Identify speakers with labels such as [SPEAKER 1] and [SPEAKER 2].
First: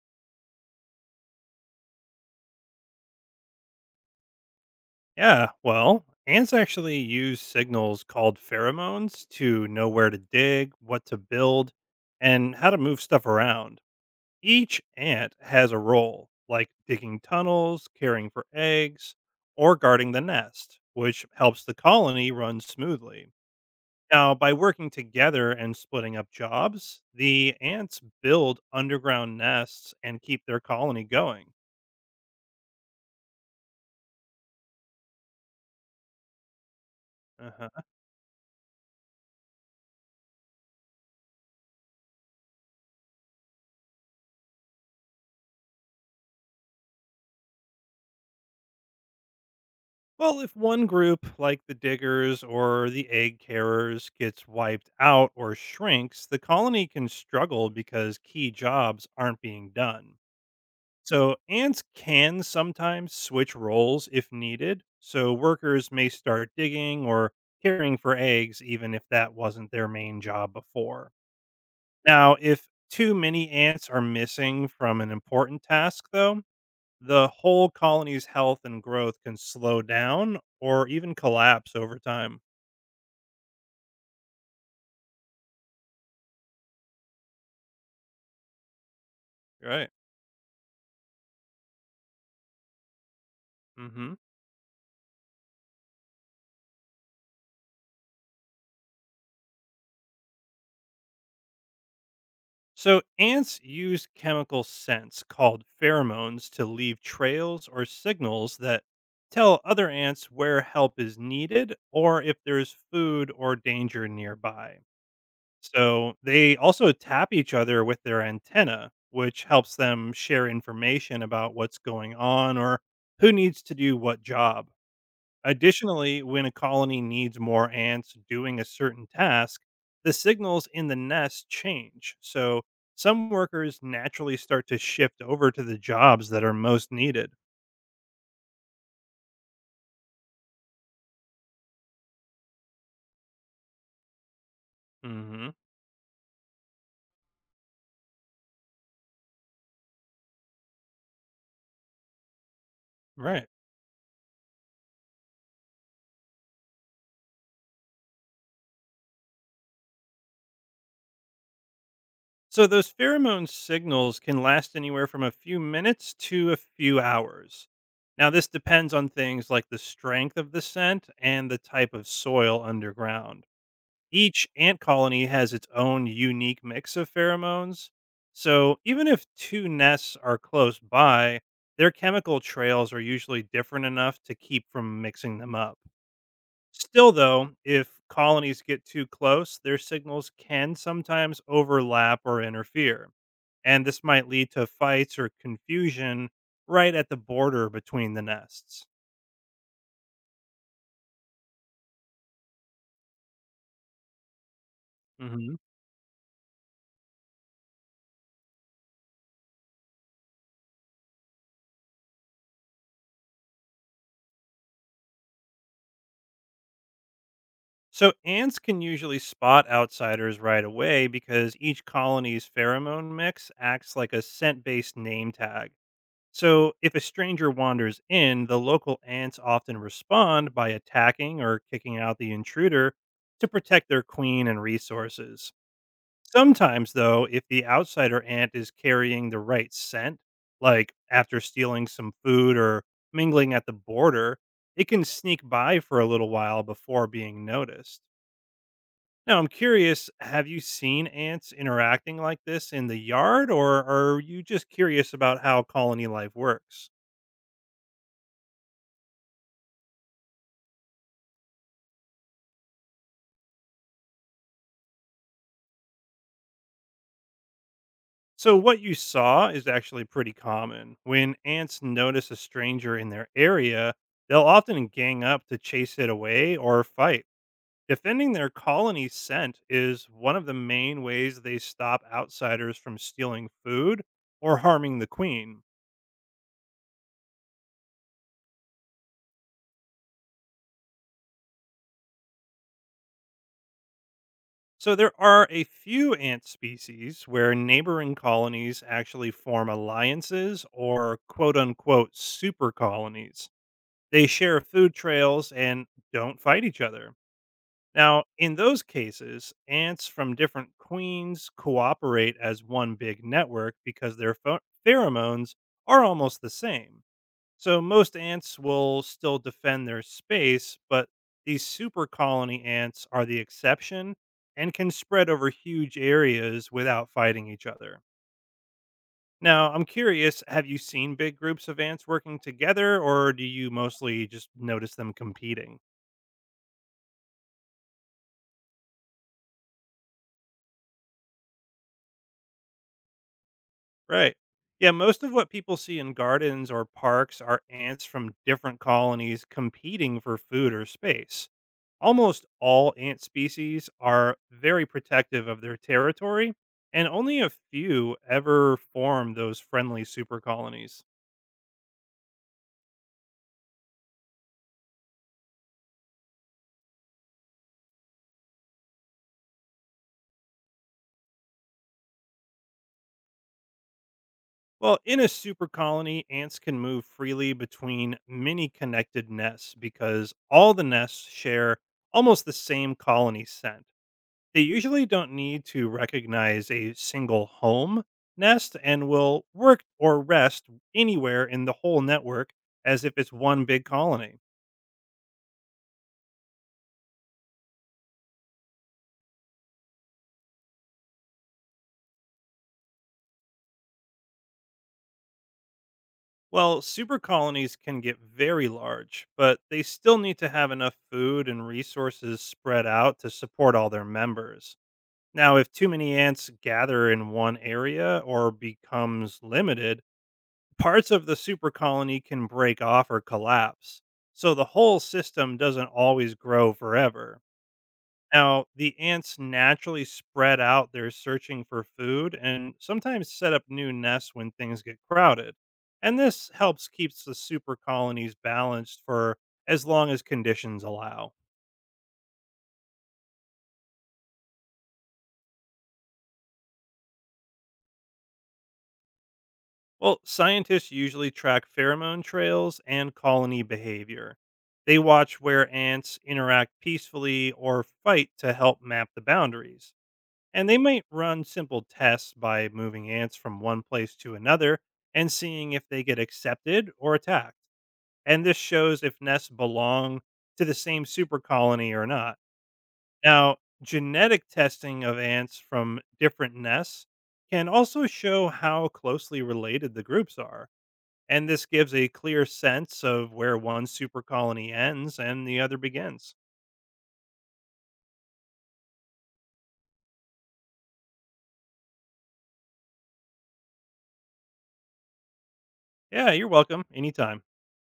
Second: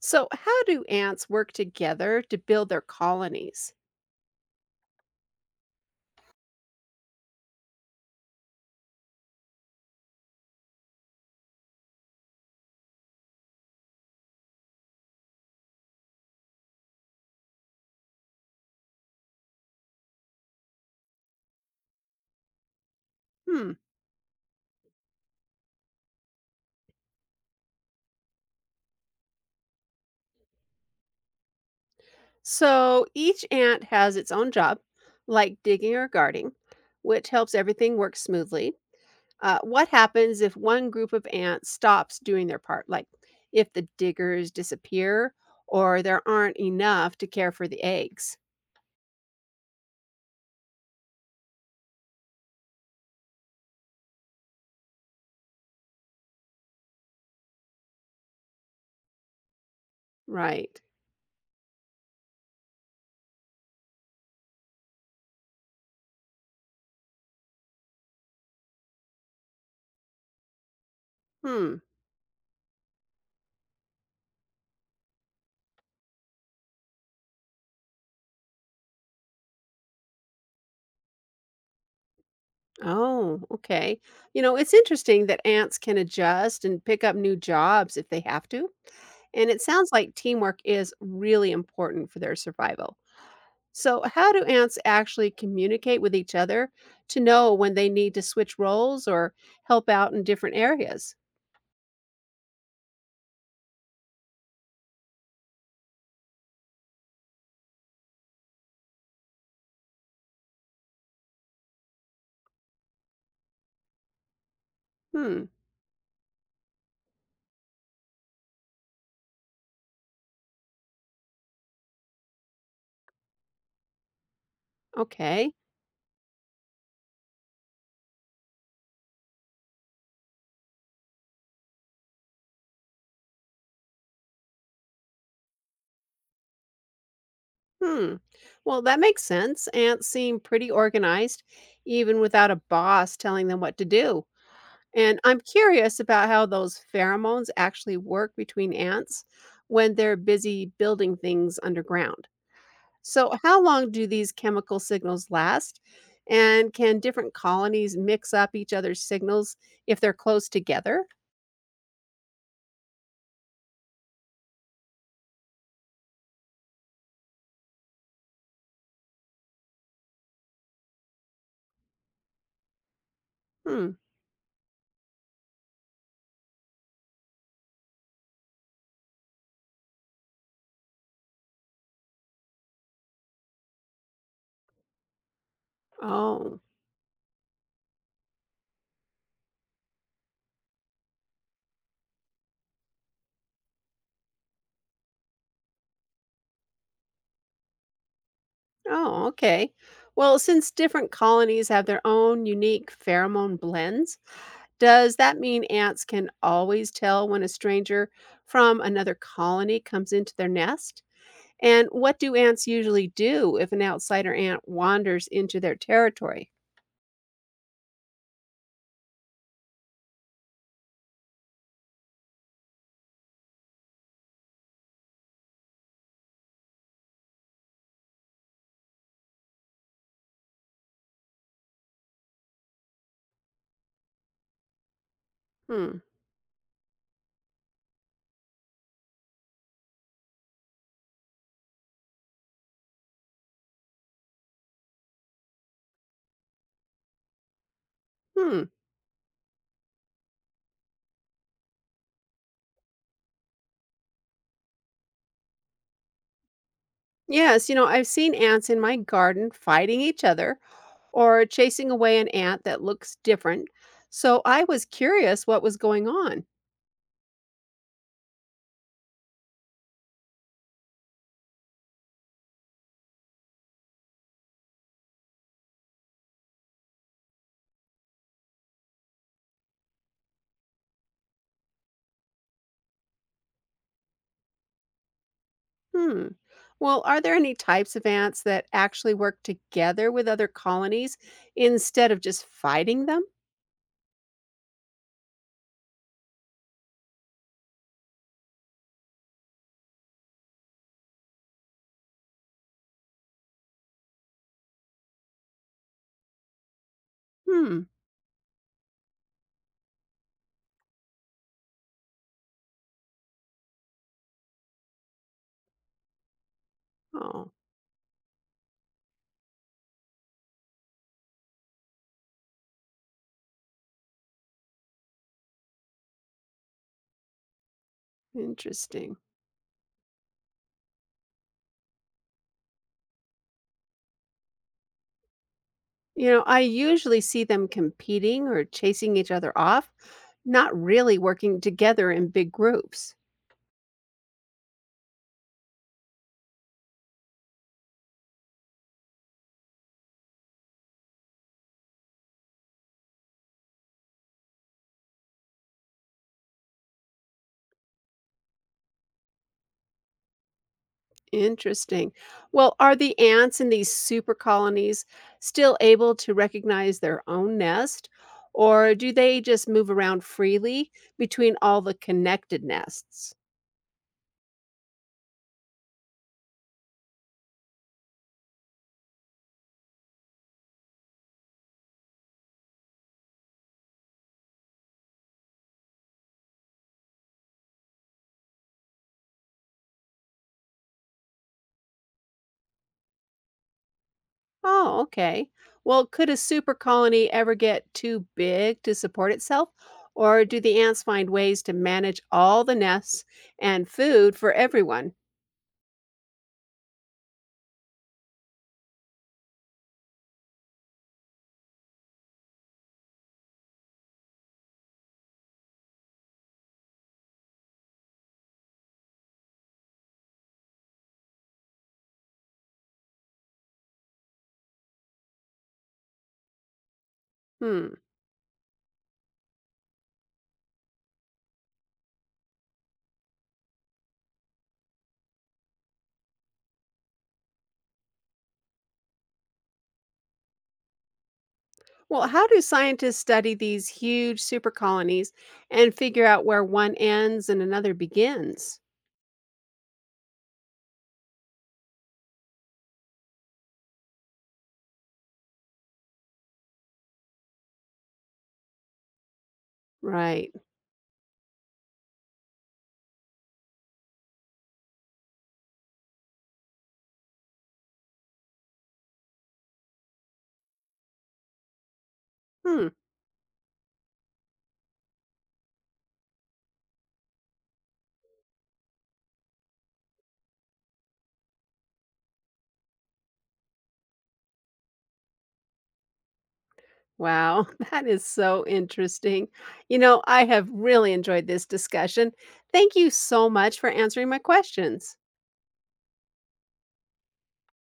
[SPEAKER 1] So, how do ants work together to build their colonies?
[SPEAKER 2] Yeah, well, ants actually use signals called pheromones to know where to dig, what to build, and how to move stuff around. Each ant has a role, like digging tunnels, caring for eggs, or guarding the nest, which helps the colony run smoothly.
[SPEAKER 1] Hmm.
[SPEAKER 2] Now, by working together and splitting up jobs, the ants build underground nests and keep their colony going.
[SPEAKER 1] So, each ant has its own job, like digging or guarding, which
[SPEAKER 2] Uh
[SPEAKER 1] helps
[SPEAKER 2] huh.
[SPEAKER 1] everything work smoothly. What happens if one group of ants stops doing their part, like if the diggers disappear or there aren't enough to care for the eggs?
[SPEAKER 2] Well, if one group, like the diggers or the egg carriers, gets wiped out or shrinks, the colony can struggle because key jobs aren't being done.
[SPEAKER 1] Right.
[SPEAKER 2] So, ants can sometimes switch roles if needed. So, workers may start digging or caring for eggs, even if that wasn't their main job before.
[SPEAKER 1] Hmm.
[SPEAKER 2] Now, if too many ants are missing from an important task, though, the whole colony's health and growth can slow down or even collapse over time.
[SPEAKER 1] Oh, okay. You know, it's interesting that ants can adjust and pick up new jobs if they have to. And it sounds
[SPEAKER 2] Right.
[SPEAKER 1] like teamwork is really important for their survival. So,
[SPEAKER 2] Hmm.
[SPEAKER 1] how do ants actually communicate with each other to know when they need to switch roles or help out in different areas?
[SPEAKER 2] So ants use chemical scents called pheromones to leave trails or signals that tell other ants where help is needed or if there's food or danger nearby.
[SPEAKER 1] Hmm,
[SPEAKER 2] So they also tap each other with their antenna, which helps them share information about what's going on or who needs to do what job.
[SPEAKER 1] okay.
[SPEAKER 2] Additionally, when a colony needs more ants doing a certain task, the signals in the nest change. So some workers naturally start to shift over to the jobs that are most needed.
[SPEAKER 1] Hmm. Well, that makes sense. Ants seem pretty organized, even without a boss telling them what to do. And I'm
[SPEAKER 2] Hmm.
[SPEAKER 1] curious about how those pheromones actually work between ants when they're busy building things underground. So,
[SPEAKER 2] Right.
[SPEAKER 1] how long do these chemical signals last? And can different colonies mix up each other's signals if they're close together?
[SPEAKER 2] So those pheromone signals can last anywhere from a few minutes to a few hours. Now, this depends on things like the strength of the scent and the type of soil underground.
[SPEAKER 1] Hmm.
[SPEAKER 2] Each ant colony has its own unique mix of pheromones. So even if two nests are close by, their chemical trails are usually different enough to keep from mixing them up.
[SPEAKER 1] Oh,
[SPEAKER 2] Still, though, if colonies get too close, their signals can sometimes overlap or interfere. And this might lead to fights or confusion right at the border between the nests.
[SPEAKER 1] oh, okay. Well, since different colonies have their own unique pheromone blends, does that
[SPEAKER 2] Mhm.
[SPEAKER 1] mean ants can always tell when a stranger from another colony comes into their nest? And what do ants usually do if an outsider ant wanders into their territory?
[SPEAKER 2] So ants can usually spot outsiders right away because each colony's pheromone mix acts like a scent-based name tag. So if a stranger wanders in, the local ants often respond by attacking or kicking out the intruder to protect their queen and resources.
[SPEAKER 1] Hmm.
[SPEAKER 2] Sometimes though, if the outsider ant is carrying the right scent, like after stealing some food or mingling at the border, it can sneak by for a little while before being noticed.
[SPEAKER 1] Hmm.
[SPEAKER 2] Now, I'm curious, have you seen ants interacting like this in the yard, or are you just curious about how colony life works?
[SPEAKER 1] Yes, you know, I've seen ants in my garden fighting each other or chasing away an ant that looks different. So I was curious what was going on.
[SPEAKER 2] So, what you saw is actually pretty common. When ants notice a stranger in their area, they'll often gang up to chase it away or fight. Defending their colony scent is one of the main ways they stop outsiders from stealing food or harming the queen.
[SPEAKER 1] Hmm. Well, are there any types of ants that actually work together with other colonies instead of just fighting them?
[SPEAKER 2] So there are a few ant species where neighboring colonies actually form alliances or quote unquote super colonies. They share food trails and don't fight each other.
[SPEAKER 1] Hmm.
[SPEAKER 2] Now, in those cases, ants from different queens cooperate as one big network because their pheromones are almost the same.
[SPEAKER 1] Oh,
[SPEAKER 2] So most ants will still defend their space, but these super colony ants are the exception and can spread over huge areas without fighting each other.
[SPEAKER 1] interesting.
[SPEAKER 2] Now, I'm curious, have you seen big groups of ants working together or do you mostly just notice them competing?
[SPEAKER 1] You know, I usually see them competing or chasing each other off, not really working together in big groups.
[SPEAKER 2] Right. Yeah, most of what people see in gardens or parks are ants from different colonies competing for food or space. Almost all ant species are very protective of their territory, and only a few ever form those friendly super colonies.
[SPEAKER 1] Interesting. Well, are the ants in these super colonies still able to recognize their own nest, or do they just move around freely between all the connected nests?
[SPEAKER 2] Well, in a super colony, ants can move freely between many connected nests because all the nests share almost the same colony scent. They usually don't need to recognize a single home nest and will work or rest anywhere in the whole network as if it's one big colony.
[SPEAKER 1] Oh, okay. Well, could a super colony ever get too big to support itself, or do the ants find ways to manage all the nests and food for everyone?
[SPEAKER 2] Well, super colonies can get very large, but they still need to have enough food and resources spread out to support all their members. Now, if too many ants gather in one area or becomes limited, parts of the super colony can break off or collapse. So the whole system doesn't always grow forever.
[SPEAKER 1] Hmm.
[SPEAKER 2] Now, the ants naturally spread out their searching for food and sometimes set up new nests when things get crowded. And this helps keeps the super colonies balanced for as long as conditions allow.
[SPEAKER 1] Well, how do scientists study these huge super colonies and figure out where one ends and another begins?
[SPEAKER 2] Well, scientists usually track pheromone trails and colony behavior. They watch where ants interact peacefully or fight to help map the boundaries.
[SPEAKER 1] Right.
[SPEAKER 2] And they might run simple tests by moving ants from one place to another and seeing if they get accepted or attacked. And this shows if nests belong to the same super colony or not.
[SPEAKER 1] Hmm.
[SPEAKER 2] Now, genetic testing of ants from different nests can also show how closely related the groups are. And this gives a clear sense of where one super colony ends and the other begins.
[SPEAKER 1] Wow, that is so interesting. You know, I have really enjoyed this discussion. Thank you so much for answering my questions.
[SPEAKER 2] Yeah, you're welcome. Anytime.